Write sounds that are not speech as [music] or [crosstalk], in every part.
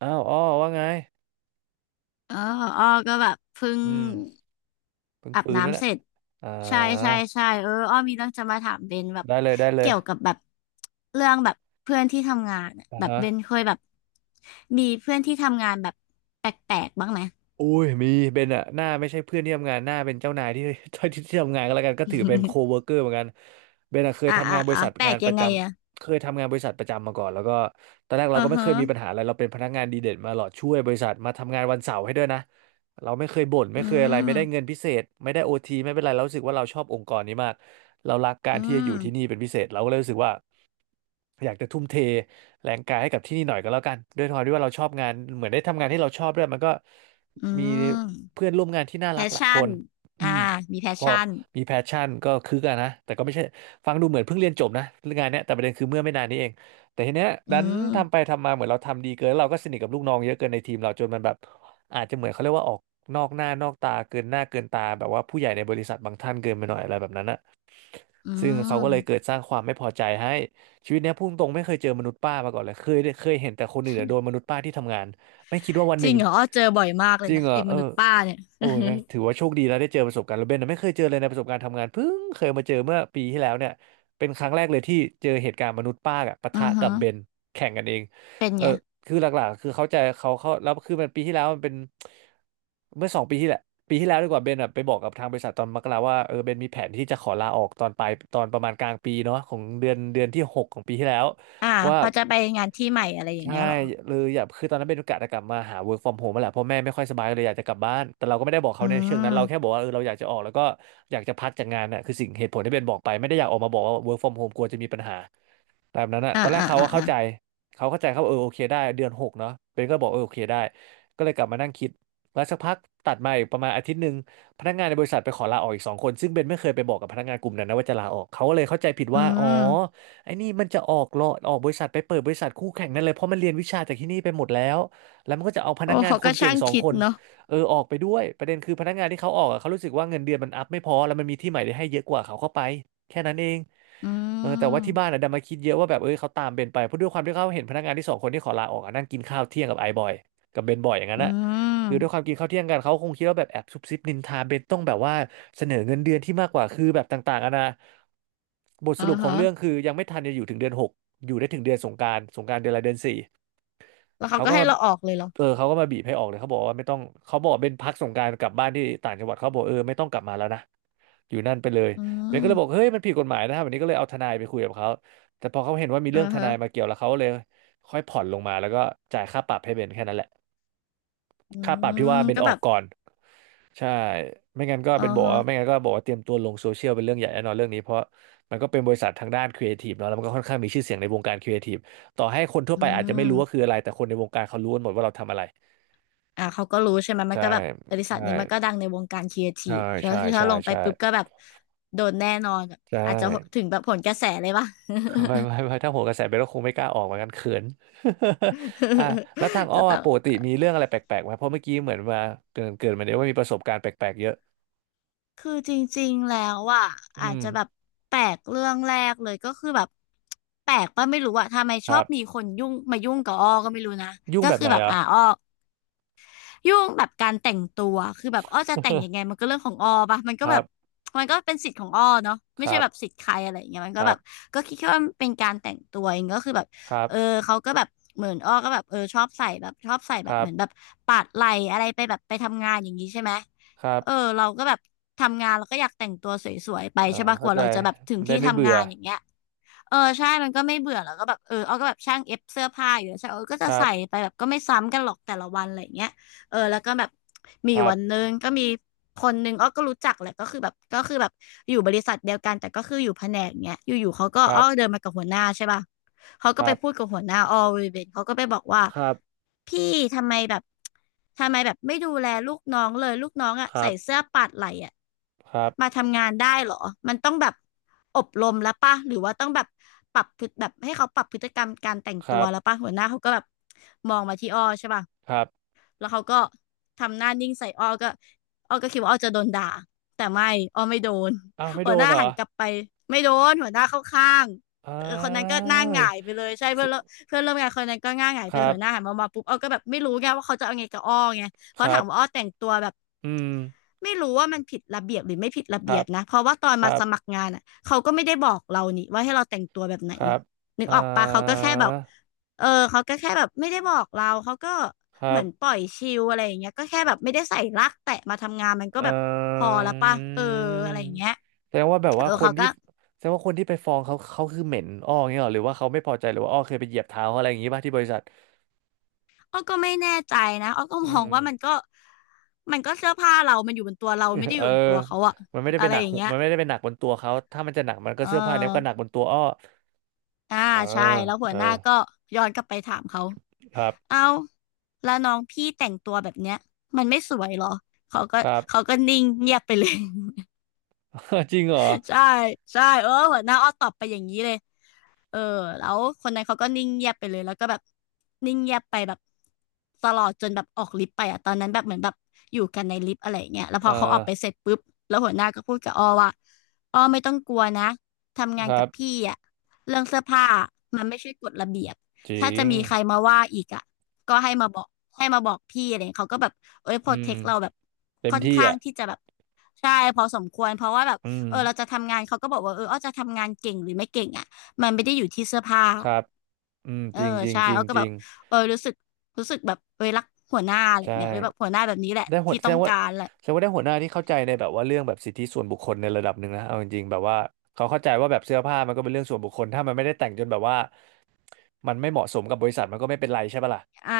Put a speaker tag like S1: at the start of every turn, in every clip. S1: อ้าวอ้อว่าไง
S2: เออของอ้อก็แบบเพิ่ง
S1: อืมเพิ่ง
S2: อาบ
S1: ฟื้นมา
S2: น้ำเส
S1: เน่ะ
S2: ร็จ
S1: อ่
S2: ใช่ใช่
S1: า
S2: ใช่เอออ้อมีเรื่องจะมาถามเบนแบบ
S1: ได้เลย ได้เล
S2: เกี่
S1: ย
S2: ยวกับแบบเรื่องแบบเพื่อนที่ทำงานอะ
S1: อ่า
S2: แบบ
S1: ฮะ
S2: เบนเคยแบบมีเพื่อนที่ทำงานแบบแปลกๆบ้างไหม
S1: อุ้ยมีเป็นอะหน้าไม่ใช่เพื่อนที่ทำงานหน้าเป็นเจ้านายที่ [laughs] ที่ที่ทำงานก็แล้วกันก็ถือเป็นโคเวิ
S2: [laughs]
S1: ร์กเกอร์เหมือนกันเบนอะเคย
S2: อ่า
S1: ทำงา
S2: อ่า
S1: นบริ
S2: อ่า
S1: ษัท
S2: แปล
S1: งา
S2: ก
S1: นป
S2: ยั
S1: ระ
S2: ง
S1: จ
S2: ไงอะ
S1: ำเคยทำงานบริษัทประจำมาก่อนแล้วก็ตอนแรก
S2: อื
S1: เรา
S2: อ
S1: ก็ไม่เค
S2: ฮะ
S1: ยมีปัญหาอะไรเราเป็นพนักงานดีเด่นมาหลอดช่วยบริษัทมาทำงานวันเสาร์ให้ด้วยนะเราไม่เคยบ่นไม่
S2: อื
S1: เคยอะไรไม่ได้เงิน
S2: ม
S1: พิเศษไม่ได้โอทีไม่เป็นไรเรารู้สึกว่าเราชอบองค์กรนี้มากเรารักการ
S2: อื
S1: ที่จะอ
S2: ม
S1: ยู่ที่นี่เป็นพิเศษเราก็เลยรู้สึกว่าอยากจะทุ่มเทแรงกายให้กับที่นี่หน่อยก็แล้วกันด้วยความที่ว่าเราชอบงานเหมือนได้ทำงานที่เราชอบด้วยมันก็
S2: อื
S1: มี
S2: ม
S1: เพื่อนร่วมงานที่น่า
S2: แพ
S1: รัก
S2: ช
S1: หลายค
S2: ชั่น
S1: นอื
S2: อ่า
S1: ม
S2: มีแพช
S1: พอ
S2: ชั่น
S1: มีแพชชั่นก็คือกันนะแต่ก็ไม่ใช่ฟังดูเหมือนเพิ่งเรียนจบนะเรื่องงานเนี้ยแต่ประเด็นคือเมื่อไม่นานนี้เองแต่ทีเนี้ย
S2: อื
S1: ดันทำไป
S2: ม
S1: ทำมาเหมือนเราทำดีเกินแล้วเราก็สนิทกับลูกน้องเยอะเกินในทีมเราจนมันแบบอาจจะเหมือนเขาเรียกว่าออกนอกหน้านอกตาเกินหน้าเกินตาแบบว่าผู้ใหญ่ในบริษัทบางท่านเกินไปหน่อยอะไรแบบนั้นะ
S2: อื
S1: ซึ่งเขาก็เลยเกิ
S2: ม
S1: ดสร้างความไม่พอใจให้ชีวิตเนี้ยพุ่งตรงไม่เคยเจอมนุษย์ป้ามาก่อนเลยเคยเห็นแต่คนอื่นอะโดนมนุษย์ป้าที่ทำงานไม่คิดว่าวันห
S2: จ
S1: นึ่
S2: ริ
S1: ง
S2: งเหรออ้อเจอบ่อยมากเล
S1: จ
S2: ย
S1: ริง
S2: นะ
S1: เหรอ
S2: ไอ้ม
S1: เออ
S2: นุษย์ป้าเนี่ย [laughs]
S1: โอ้
S2: อื
S1: ยงั้นถือว่าโชคดีแล้วได้เจอประสบการณ์แล้วเบนน่ะไม่เคยเจอเลยในประสบการณ์ทำงานเพิ่งเคยมาเจอเมื่อปีที่แล้วเนี่ยเป็นครั้งแรกเลยที่เจอเหตุการณ์มนุษย์ป้าอะปะ
S2: อ
S1: ทะ
S2: ฮึ
S1: กับเบนแข่งกันเอง
S2: เป็น
S1: เออ
S2: ไง
S1: คือหลักๆคือเขาใจเขาแล้วคือมันปีที่แล้วมันเป็นเมื่อ2 ปีที่แหละปีที่แล้วดีกว่าเบนอะไปบอกกับทางบริษัทตอนมกราว่าเออเบนมีแผนที่จะขอลาออกตอนปลายตอนประมาณกลางปีเนาะของเดือนที่หกของปีที่แล้ว
S2: อ่า
S1: ว่า
S2: พอจะไปงานที่ใหม่อะไรอย่าง
S1: ใช่
S2: เงี้ยเหรอ
S1: เลยอยากคือตอนนั้นเป็นโอกาสจะกลับมาหา work from home แลแหละเพราะแม่ไม่ค่อยสบายเลยอยากจะกลับบ้านแต่เราก็ไม่ได้บอก
S2: อื
S1: เขาในเชิงนั้นเราแค่บ
S2: ม
S1: อกว่าเออเราอยากจะออกแล้วก็อยากจะพักจากงานน่ะคือสิ่งเหตุผลที่เป็นบอกไปไม่ได้อยากออกมาบอกว่า work from home กลัวจะมีปัญหาแบบนั้นน่ะ
S2: อ่า
S1: ตอนแรก
S2: อ่า
S1: เขา
S2: อ่า
S1: ก็เข้า
S2: อ่า
S1: ใจเขาเข้าใจเขาเออโอเคได้เดือน 6เนาะเป็นก็บอกเออโอเคได้ก็เลยกลับมานั่งคิดแล้วสักพักตัดมาอีกประมาณอาทิตย์หนึ่งพนักงานในบริษัทไปขอลาออกอีก 2 คนซึ่งเบนไม่เคยไปบอกกับพนักงานกลุ่มนั้นนะว่าจะลาออกเขาก็เลยเข้าใจผิด
S2: อื
S1: ว่าอ๋อ
S2: ม
S1: ไอ้นี่มันจะออกบริษัทไปเปิดบริษัทคู่แข่งนั่นเลยเพราะมันเรียนวิชาจากที่นี่ไปหมดแล้วแล้วมันก็จะเอาพนั
S2: โอ้
S1: กงาน
S2: เขา
S1: ค
S2: ก็
S1: นเก่ง
S2: ช่าง
S1: สอง
S2: คิ
S1: ค
S2: ด
S1: น
S2: เนาะ
S1: เออออกไปด้วยประเด็นคือพนักงานที่เขาออกอะเขารู้สึกว่าเงินเดือนมันอัพไม่พอแล้วมันมีที่ใหม่ได้ให้เยอะกว่าเขาเข้าไปแค่นั้นเอง
S2: อื
S1: เออแต่ว่าที่บ้า
S2: ม
S1: นอะดันมาคิดเยอะว่าแบบเออเขาตามเบนไปเพราะด้วยความที่เขาเห็นพนักงานที่สองคนที่ขอลาออกอะนั่งกินข้าวเที่ยงกับไอ้บอยกับเบนบ่อยอย่างนั้
S2: อื
S1: นอะ
S2: ม
S1: คือด้วยความกินข้าวเที่ยงกันเขาคงคิดว่าแบบแอบซุบซิบนินทาเบนต้องแบบว่าเสนอเงินเดือนที่มากกว่าคือแบบต่างๆอะนะบทส
S2: อ่า
S1: รุปของ
S2: ฮะ
S1: เรื่องคือยังไม่ทันจะอยู่ถึงเดือนหกอยู่ได้ถึงเดือนสงกรานต์สงกรานต์เดือนละเดือนสี่
S2: แล้วเขา
S1: เขา
S2: ก็
S1: ก็
S2: ให้
S1: มา
S2: เราออกเลยเหรอ
S1: เขาก็มาบีบให้ออกเลยเขาบอกว่าไม่ต้องเขาบอกเป็นพักสงกรานต์กลับบ้านที่ต่างจังหวัดเขาบอกเออไม่ต้องกลับมาแล้วนะอยู่นั่นไปเลย
S2: อื
S1: เบนก็เลยบอก
S2: ม
S1: เฮ้ยมันผิดกฎหมายนะครับวันนี้ก็เลยเอาทนายไปคุยกับเขาแต่พอเขาเห็นว่ามี
S2: อ่า
S1: เรื่องทนา
S2: ฮะ
S1: ยมาเกี่ยวแล้วเขาเลยค่อยผ่อนลงมาแล้วก็จ่ายค่าปรับให้เบนแค่นั้นแหละ
S2: อื
S1: ค่าปรับที่ว่า
S2: ม
S1: เป็น
S2: ก็
S1: ออ
S2: แบ
S1: ก
S2: บ
S1: ก่อนใช่ไม่งั้นก็
S2: อ่า
S1: เป็นบอก
S2: ฮะ
S1: ว่าไม่งั้นก็บอกว่าเตรียมตัวลงโซเชียลเป็นเรื่องใหญ่แน่นอนเรื่องนี้เพราะมันก็เป็นบริษัททางด้านครีเอทีฟเนาะแล้วมันก็ค่อนข้างมีชื่อเสียงในวงการครีเอทีฟต่อให้คนทั่ว
S2: อื
S1: ไปอาจจะไม่รู้ว่าคื
S2: ม
S1: ออะไรแต่คนในวงการเขารู้กันหมดว่าเราทำอะไร
S2: อ่าเขาก็รู้ใช่ไหมมัน
S1: ใช่
S2: ก็แบบบริษัท
S1: ใช่
S2: นี้มันก็ดังในวงการครีเอที
S1: ใช่
S2: ฟก็
S1: ใช่
S2: คือถ้า
S1: ใช่
S2: ลงไป
S1: ใช่
S2: ปุ๊บก็แบบโดนแน่นอน
S1: ใช่
S2: อาจจะถึงแบบผลกระแสเลยป่ะ
S1: ไม่ไม่ไม่ถ้าโหนกระแสไปก็คงไม่กล้าออกเหมือนกันเขิน [laughs] อ่ะแล้วทาง
S2: [laughs]
S1: อ้อ
S2: จะต้
S1: อะ
S2: อง
S1: ปกติมีเรื่องอะไรแปลกๆไหมเพราะเมื่อกี้เหมือนมาเกินมาเนี่ยว่ามีประสบการณ์แปลกๆเยอะ
S2: คือจริงๆ แล้วอ่ะ
S1: อื
S2: อาจ
S1: ม
S2: จะแบบแปลกเรื่องแรกเลยก็คือแบบแปลกป่ะไม่รู้อ่ะทำไม
S1: ค
S2: ชอ
S1: รั
S2: บมี
S1: บ
S2: คนยุ่งมายุ่งกับอ้อก็ไม่รู้นะ
S1: ยุ่ง
S2: ก็
S1: แบบ
S2: คือ
S1: ไหน
S2: แบบ
S1: เหรอ
S2: อ้อ ยุ่งแบบการแต่งตัวคือแบบอ้อจะแต่งยังไงมันก็เรื่องของอ้อปะมันก็
S1: ค
S2: แบ
S1: รั
S2: บ
S1: บ
S2: มันก็เป็นสิทธิ์ของอ้อเนาะ
S1: ค
S2: ไม่ใช่
S1: รับ
S2: แบบสิทธิ์ใครอะไรอย่างเงี้ยมัน
S1: ค
S2: ก็
S1: รั
S2: แบบ
S1: บ
S2: ก็คิดแค่ว่ามันเป็นการแต่งตัวเองก็คือแบบ
S1: ครับ
S2: เออเขาก็แบบเหมือนอ้อก็แบบเออชอบใส่แบบชอบใส่แบ
S1: ค
S2: บ
S1: รั
S2: เห
S1: บ
S2: มือนแบบปาดไหล่อะไรไปแบบไปทำงานอย่างนี้ใช่ไหม
S1: ครับ
S2: เออเราก็แบบทำงานเราก็อยากแต่งตัวสวยๆไปใช่
S1: เอ่า
S2: ปะก
S1: เข้า
S2: ว่า
S1: ใจ
S2: เราจะแบบถึง
S1: มันได้
S2: ที่
S1: ไม่
S2: ทำ
S1: เบื่
S2: งา
S1: อ
S2: นอย่างเงี้ย เออใช่มันก็ไม่เบื่อแล้วก็แบบเออเอาก็แบบช่างเอฟเสื้อผ้าอยู่แล้วใช่เออก็
S1: ค
S2: จะ
S1: รับ
S2: ใส่ไปแบบก็ไม่ซ้ำกันหรอกแต่ละวันอะไรอย่างเงี้ยเออแล้วก็แบบมี
S1: ค
S2: อยู่
S1: รั
S2: วันห
S1: บ
S2: นึงก็มีคนหนึงอ้อก็รู้จักแหละก็คือแบบก็คือแบบอยู่บริษัทเดียวกันแต่ก็คืออยู่แผนกเงี้ยอยู่ๆเขาก็
S1: ครั
S2: อ้อเดิ
S1: บ
S2: นมากับหัวหน้าใช่ป่ะเขา
S1: ค
S2: ก็
S1: รั
S2: ไปพูด
S1: บ
S2: กับหัวหน้าอ้อเวเบนเขาก็ไปบอกว่า
S1: ครับ
S2: พี่ทำไมแบบทำไมแบบไม่ดูแลลูกน้องเลยลูกน้องอะ
S1: ครั
S2: ใส่
S1: บ
S2: เสื้อปาดไหล่อะ
S1: ครับ
S2: มาทำงานได้เหรอ มันต้องแบบอบรมแล้วป่ะ หรือว่าต้องแบบปรับพฤติแบบให้เขาปรับพฤติกรรมการแต่ง
S1: ค
S2: ตั
S1: รั
S2: ว
S1: บ
S2: แล้วป่ะ หัวหน้าเขาก็แบบมองมาที่อ้อใช่ป่ะ
S1: ครับ
S2: แล้วเขาก็ทำหน้านิ่งใส่อ้อก็อ้อก็คิดว่าอ้อจะโดนด่าแต่ไม่อ้อไม่โดน
S1: อ้าวไม่
S2: [laughs] หั
S1: โด
S2: วห
S1: น
S2: น้า
S1: เหรอ
S2: หันกลับไปไม่โดนหัวหน้าเข้าข้าง
S1: อ้า
S2: คนนั้นก็หน้า
S1: ว
S2: หงายไปเลยใช่
S1: ส
S2: เพื่อนเพื่อนร่วมงานคนนั้นก็หน้าหงาย
S1: ค
S2: ไป
S1: รับ
S2: เหัวหน้าหันมามาปุ๊บอ้อก็แบบไม่รู้ไงว่าเขาจะเอาไงกับอ้อไงเพ
S1: ค
S2: ราะ
S1: รั
S2: ถาม
S1: บ
S2: ว่าอ้อแต่งตัวแบบ
S1: อืม
S2: ไม่รู้ว่ามันผิดระเบียบหรือไม่ผิดระ
S1: ค
S2: เบี
S1: รั
S2: ย
S1: บ
S2: บนะเพราะว่าตอน
S1: ค
S2: มา
S1: รับ
S2: สมัครงานอ่ะเขาก็ไม่ได้บอกเรานี่ว่าให้เราแต่งตัวแบบไหน
S1: ครับ
S2: นึก
S1: อ่
S2: ออกปะเขาก็
S1: า
S2: แค่แบบ เออเขาก็แค่แบบไม่ได้บอกเราเขาก็
S1: ค
S2: เห
S1: รั
S2: มือ
S1: บ
S2: นปล่อยชิลอะไรอย่างเงี้ยก็แค่แบบไม่ได้ใส่ลักแตะมาทำงานมันก็
S1: เอ
S2: แบบพอแล้วป่ะเออ
S1: อ
S2: อะไรอย่างเงี้ย
S1: แสดงว่าแบบ
S2: เอ
S1: ว่า
S2: อ
S1: คน
S2: เขา
S1: ที่
S2: ก็
S1: แสดงว่าคนที่ไปฟ้องเขาเขาคือเหม็นอ้ออย่างเงี้ยเหรอหรือว่าเขาไม่พอใจหรือว่าอ้อเคยไปเหยียบเท้าเขาอะไรอย่างงี้ป่ะที่บริษัท
S2: อ้อก็ไม่แน่ใจนะอ้อก็
S1: อื
S2: มอง
S1: ม
S2: ว่ามันก็มันก็เสื้อผ้าเรามันอยู่บนตัวเราไม่ได้
S1: [laughs]
S2: อ
S1: เอ
S2: ยู่
S1: อ
S2: บนตัวเขาอะ
S1: มันไม่ได้
S2: อะ
S1: เป็น
S2: ไร
S1: หนัก
S2: อย่าง
S1: หู
S2: เงี้ย
S1: มันไม่ได้เป็นหนักบนตัวเขาถ้ามันจะหนักมันก็
S2: เอ
S1: เสื้อผ้าเนี้ยมันก็หนัก
S2: อ
S1: บนตัวอ้อ
S2: อ่า
S1: เออ
S2: ใช่แล้วหั
S1: เอ
S2: ว
S1: อ
S2: หน้าก็ย้อนกลับไปถามเขา
S1: ครับ
S2: เอาแล้วน้องพี่แต่งตัวแบบเนี้ยมันไม่สวยเหรอเขาก็
S1: ครับ
S2: เขาก็นิ่งเงียบไปเลย
S1: [laughs] จริงเหรอ
S2: ใช่ ใช่เออหัวหน้าอ้อตอบไปอย่างนี้เลย เออแล้วคนนั้นเขาก็นิ่งเงียบไปเลยแล้วก็แบบนิ่งเงียบไปแบบตลอดจนแบบออกลิฟต์ไปอ่ะตอนนั้นแบบเหมือนแบบอยู่กันในลิฟต์อะไรอย่างเงี้ยแล้วพ
S1: เอ
S2: อเขาออ
S1: อ
S2: กไปเสร็จปุ๊บแล้วหัวหน้าก็พูดกับอ้อว่าอ้อไม่ต้องกลัวนะทำงาน
S1: ครั
S2: กับ
S1: บ
S2: พี่อ่ะเรื่องเสื้อผ้ามันไม่ใช่กฎระเบียบ
S1: จริ
S2: ถ้าจะ
S1: ง
S2: มีใครมาว่าอีกอ่ะก็ให้มาบอกให้มาบอกพี่อะไรเงี้ยเขาก็แบบเอ้ยโป
S1: อื
S2: รเท
S1: ม
S2: คเราแบบ
S1: เต็ม
S2: ค่อน
S1: ที่
S2: ข้าง
S1: อ่ะ
S2: ที่จะแบบใช่พอสมควรเพราะว่าแบบ
S1: อืม
S2: เออเราจะทำงานเขาก็บอกว่าเอออ้อจะทำงานเก่งหรือไม่เก่งอ่ะ มันไม่ได้อยู่ที่เสื้อผ้า
S1: ครับอืม
S2: เออ
S1: จริงจริง
S2: ใช่
S1: จริง
S2: เอาก็
S1: จ
S2: แบ
S1: ริ
S2: บ
S1: ง
S2: เออรู้สึกรู้สึกแบบ เออรักหัวหน้าอะไร
S1: ใช่
S2: เงี้ยเออแบบหัวหน้าแบบนี้แหละ
S1: ได้หัว
S2: ที่
S1: แส
S2: ต้
S1: ด
S2: อง
S1: งว่า
S2: การแหละ
S1: แสดงว่าได้หัวหน้าที่เข้าใจในแบบว่าเรื่องแบบสิทธิส่วนบุคคลในระดับหนึ่งนะเอาจริงๆแบบว่าเขาเข้าใจว่าแบบเสื้อผ้ามันก็เป็นเรื่องส่วนบุคคลถ้ามันไม่ได้แต่งจนแบบว่ามันไม่เหมาะสมกับบริษัทมันก็ไม่เป็นไรใช่ปะล่ะ
S2: อ่า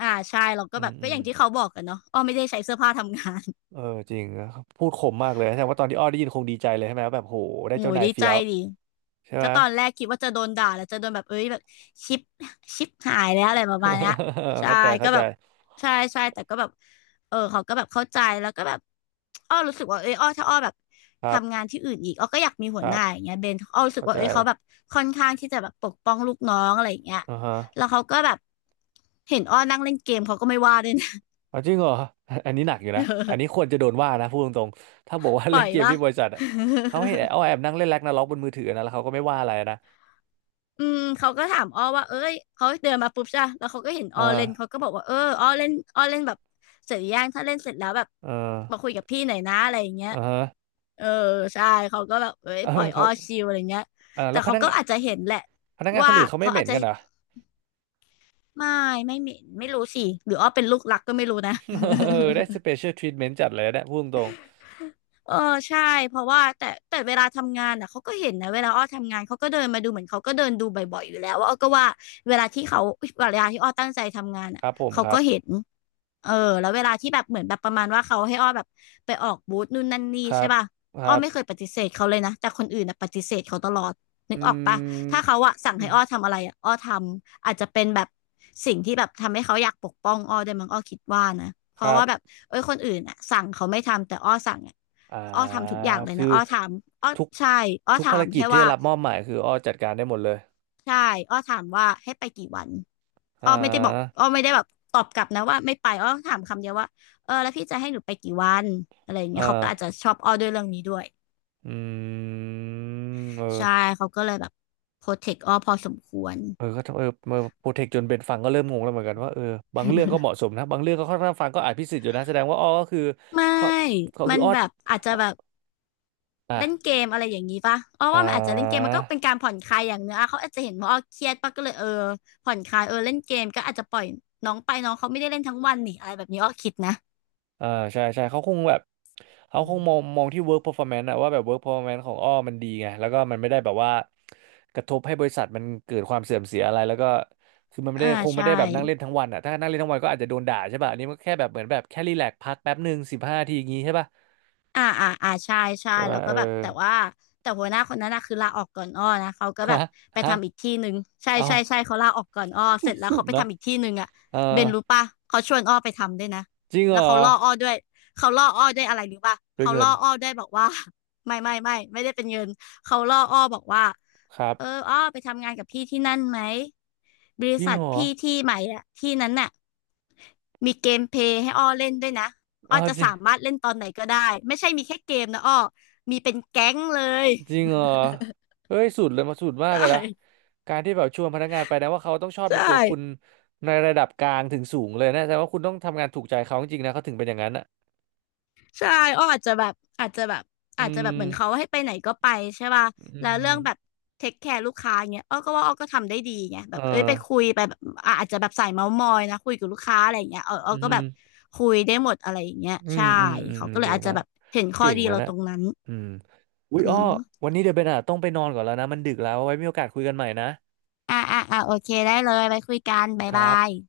S2: ใช่เราก็
S1: อื
S2: แบ
S1: ม
S2: บ
S1: อื
S2: ก็อ
S1: ม
S2: ย่างที่เขาบอกกันเนาะอ้อไม่ได้ใช้เสื้อผ้าทำงาน
S1: เออจริงนะครับพูดคมมากเลยแสดงว่าตอนที่อ้อได้ยินคงดีใจเลยใช่ไหมว่าแบบโหได้
S2: โอ้
S1: เจ้า
S2: ย
S1: นาย
S2: ดี
S1: เฟี้
S2: ใจ
S1: ยว
S2: ดิ
S1: ใช่ไห
S2: ก็
S1: ม
S2: ตอนแรกคิดว่าจะโดนด่าแล้วจะโดนแบบเอ้ยแบบชิปชิปหายแล้วอะไรประมาณเนี้ย
S1: [laughs]
S2: ใช่
S1: เข้าใจเข้า
S2: ก็
S1: ใจ
S2: แบบใช่ใช่แต่ก็แบบเออเขาก็แบบเข้าใจแล้วก็แบบอ้อรู้สึกว่าเอ้ยอ้อถ้าอ้อแบบ
S1: ครับ
S2: ทำงานที่อื่นอีกอ้อก็อยากมี
S1: ค
S2: หัวห
S1: รั
S2: น้า
S1: บ
S2: อย่างเงี้ยเบนอ้อรู้สึ
S1: เข้า
S2: กว่า
S1: ใจ
S2: เอ้ยเขาแบบค่อนข้างที่จะแบบปกป้องลูกน้องอะไรอย่างเงี้ย
S1: อ่าฮะ
S2: แล้วเขาก็แบบเห็นอ้อนั่งเล่นเกมเขาก็ไม่ว่าด้วยนะ
S1: อ๋อจริงเหรอ [laughs] อันนี้หนักอยู่นะ อันนี้
S2: [laughs] เออ
S1: ควรจะโดนว่านะพูดตรงๆถ้าบอกว่า
S2: ป
S1: เล่
S2: ล่อ
S1: น
S2: ย
S1: เกม
S2: ปะ
S1: ที่บริษัทอะเขาให้เอา
S2: [laughs]
S1: แอบนั่งเล่นแร็กนาร็อกบนมือถือนะแล้วเขาก็ไม่ว่าอะไรนะ
S2: อืมเขาก็ถามอ้อว่าเอ้ยเขาเดินมาปุ๊บจ้่ะแล้วเขาก็เห็น
S1: เอ
S2: อ้
S1: อ
S2: อเล่นเขาก็บอกว่าเอออ้อเล่นอ้อเล่นแบบเสร็จหรือยังถ้าเล่นเสร็จแล้วแบบ
S1: เออ
S2: มาคุยกับพี่หน่อยนะอะไรอย่างเงี้ย
S1: เออ [laughs]
S2: เออใช่เขาก็แบบเอ้ย
S1: เออ
S2: ปล่อยอ้
S1: เขา
S2: อชิลอะไรเงี้ย
S1: เออ
S2: แต่
S1: แล้วพ
S2: เขา
S1: นัก
S2: ก็
S1: งาน
S2: อาจจะเห็นแหละ
S1: ค
S2: ว่า
S1: นอื่นเขาไม่
S2: เขา
S1: เห
S2: อา
S1: ม็
S2: จ
S1: น
S2: จะ
S1: กันเหรอ
S2: ไม่ไม่เหม็นไม่รู้สิหรืออ้อเป็นลูกรักก็ไม่รู้นะ
S1: [laughs] เออ
S2: [laughs]
S1: [laughs] ได้สเปเชียลทรีทเมนต์จัดเลยนะพูดตรง
S2: เออใช่เพราะว่าแต่เวลาทำงานน่ะเขาก็เห็นนะเวลาอ้อทำงานเขาก็เดินมาดูเหมือนเขาก็เดินดูบ่อยๆอยู่แล้วว่าอ้อก็ว่าเวลาที่เขาเวลาที่อ้อตั้งใจทำงาน
S1: ๆค
S2: อ่ะ
S1: รับผม
S2: เขา
S1: ครั
S2: ก็
S1: บ
S2: เห็น เออแล้วเวลาที่แบบเหมือนแบบประมาณว่าเขาให้อ้อแบบไปออกบูธนู่นนั่นนี่
S1: ครั
S2: ใช่
S1: บ
S2: ป่ะ
S1: ค
S2: อ้อ
S1: รับ
S2: ไม่เคยปฏิเสธเขาเลยนะแต่คนอื่นนะปฏิเสธเขาตลอดนึ
S1: อื
S2: กออกปะถ้าเขา
S1: ม
S2: อะสั่งให้อ้อทำอะไรอะอ้อทำอาจจะเป็นแบบสิ่งที่แบบทำให้เขาอยากปกป้องอ้อได้วยมั้งอ้อคิดว่านะเพ
S1: ค
S2: ราะ
S1: รับ
S2: ว่าแบบเอ้ยคนอื่นอะสั่งเขาไม่ทำแต่อ้อสั่งอะ
S1: อ่า
S2: อ้อทำทุกอย่างเลย
S1: คือ
S2: นะอ้อถามอ้อ
S1: ทุก
S2: ใช่อ้อถา
S1: ภาร
S2: ม
S1: กิจ
S2: แค่
S1: ที่
S2: ว่า
S1: ได้รับมอบหมายคืออ้อจัดการได้หมดเลย
S2: ใช่อ้อถามว่าให้ไปกี่วัน
S1: อ่
S2: อ้อไม่ได้บอก
S1: า
S2: อ้อไม่ได้แบบตอบกลับนะว่าไม่ไปอ้อถามคำเดียวว่าเออแล้วพี่จะให้หนูไปกี่วันอะไรอย่าง
S1: เอ
S2: เงี้ยเขาก็
S1: อ
S2: อาจจะชอบอ้อด้วยเรื่องนี้ด้วย
S1: อืมเออ
S2: ใช่เขาก็เลยแบบโปรเทคอ้อพอสมควร
S1: เออก็เออเออโปรเทคจนเบนฟังก็เริ่มงงแล้วเหมือนกันว่าเออบางเรื่องก็เหมาะสมนะบางเรื่องก็ค่อนข้างฟังก็อาจพิสิทธิ์อยู่นะแสดงว่าอ้อก็คือ
S2: ไม่
S1: เขาเขา
S2: มั
S1: คือ
S2: น
S1: อ้อ
S2: แบบอาจจะ
S1: อ้อ
S2: แบบเล่น
S1: อ่ะ
S2: เกมอะไรอย่างนี้ป่ะอ้อ
S1: อ่
S2: ว่ามันอาจจะเล่นเกม
S1: า
S2: มันก็เป็นการผ่อนคลายอย่างเนื้อะเขาอาจจะเห็นว่าอ้อเครียดป่ะก็เลยเออผ่อนคลายเออเล่นเกมก็อาจจะปล่อยน้องไปน้องเขาไม่ได้เล่นทั้งวันนี่อะไรแบบนี้อ้อคิดนะ
S1: อ่าใช่ใช่เขาคงแบบเขาคงมองที่ work performance อะว่าแบบ work performance ของอ้อมันดีไงแล้วก็มันไม่ได้แบบว่ากระทบให้บริษัทมันเกิดความเสื่อมเสียอะไรแล้วก็คือมันไม่
S2: อ่า
S1: ได้คงไม่
S2: ใช่
S1: ได้แบบนั่งเล่นทั้งวันอะถ้านั่งเล่นทั้งวันก็อาจจะโดนด่าใช่ป่ะอันนี้มันแค่แบบเหมือนแบบแค่รีแลกซ์พักแป๊บหนึ่งสิบห้าทีอย่างงี้ใช่ป่ะ
S2: ใช่ใช่
S1: ใช่ไหม
S2: แล้ว
S1: เอ
S2: ก็
S1: อ
S2: แบบแต่ว่าแต่หัวหน้าคนนั้นนะคือลาออกก่อนอ้อนะเขาก็แบ
S1: ฮะ
S2: บไป
S1: ฮะ
S2: ทำอีกที่หนึ่งใช่
S1: เอา
S2: ใช่ใช่เขาลาออกก่อนอ้อเสร็จแล้ว
S1: สุด
S2: เขาไป
S1: นะ
S2: ทำอีกที่หนึ่งอ่ะ
S1: เออ
S2: เบนรู้ปะเขาชวนอ้อไปทำด้วยนะ
S1: จริงเห
S2: แล้
S1: ร
S2: ว
S1: อ
S2: เขาล่ออ้อด้วยเขาล่ออ้อด้วยอะไรรู้ปะ
S1: ด้วย
S2: เขา
S1: เงิ
S2: ล่
S1: น
S2: ออ้อด้วยบอกว่า [laughs] ไม่ได้เป็นเงินเขาล่ออ้อบอกว่า
S1: ครั
S2: เออ
S1: บ
S2: อ้อไปทำงานกับพี่ที่นั่นไหมบ
S1: จ
S2: ริ
S1: ริง
S2: ษัท
S1: เหรอ
S2: พี่ที่ใหม่อะที่นั้นน่ะมีเกมเพลย์ให้อ้อเล่นด้วยนะ อ้อ
S1: เอา
S2: จะ
S1: จริง
S2: สามารถเล่นตอนไหนก็ได้ไม่ใช่มีแค่เกมนะอ้อมีเป็นแก๊งเลย
S1: จริงเหรอเฮ้ยสุดเลยมาสุดมา
S2: ใช
S1: กเลยนะ
S2: ่
S1: การที่แบบชวนพนักงานไปนะว่าเขาต้องชอบ
S2: ใช
S1: ในตัวคุณ
S2: ่
S1: ในระดับกลางถึงสูงเลยนะแต่ว่าคุณต้องทำงานถูกใจเขาจริงๆนะเขาถึงเป็นอย่างนั้นอ่ะ
S2: ใช่อ้ออาจจะแบบอาจจะแบบ
S1: อื
S2: อาจจะแบบเหมือนเขา
S1: ม
S2: ให้ไปไหนก็ไปใช่ป่ะ
S1: อื
S2: แล้วเรื่องแบบ
S1: ม
S2: เทคแคร์ลูกค้าเงี้ยอ้อก็ว่าอ้อก็ทำได้ดีไงแบ
S1: เออ
S2: บเอ้ยไปคุยไปแบบอ่ะอาจจะแบบสายเมาท์มอยนะคุยกับลูกค้าอะไรอย่างเงี้ยเอออ้
S1: อื
S2: อก็แบบ
S1: ม
S2: คุยได้หมดอะไรอย่างเงี้ย
S1: อืม
S2: ใช่
S1: อืมอืม
S2: เขา
S1: อืม
S2: ก็เลย
S1: เก่ง
S2: อาจจะ
S1: มาก
S2: แบบเห็นข้อ
S1: เก่ง
S2: ดี
S1: ไว้
S2: เรา
S1: นะ
S2: ตรงนั้น
S1: อืมอุ๊ย
S2: อื
S1: อ้อ
S2: ม
S1: วันนี้เดี๋ยวเบนอ่ะต้องไปนอนก่อนแล้วนะมันดึกแล้วไว้มีโอกาสคุยกันใหม่นะ
S2: โอเคได้เลยไปคุยกันบ๊าย
S1: ค
S2: บา
S1: รั
S2: ย
S1: บ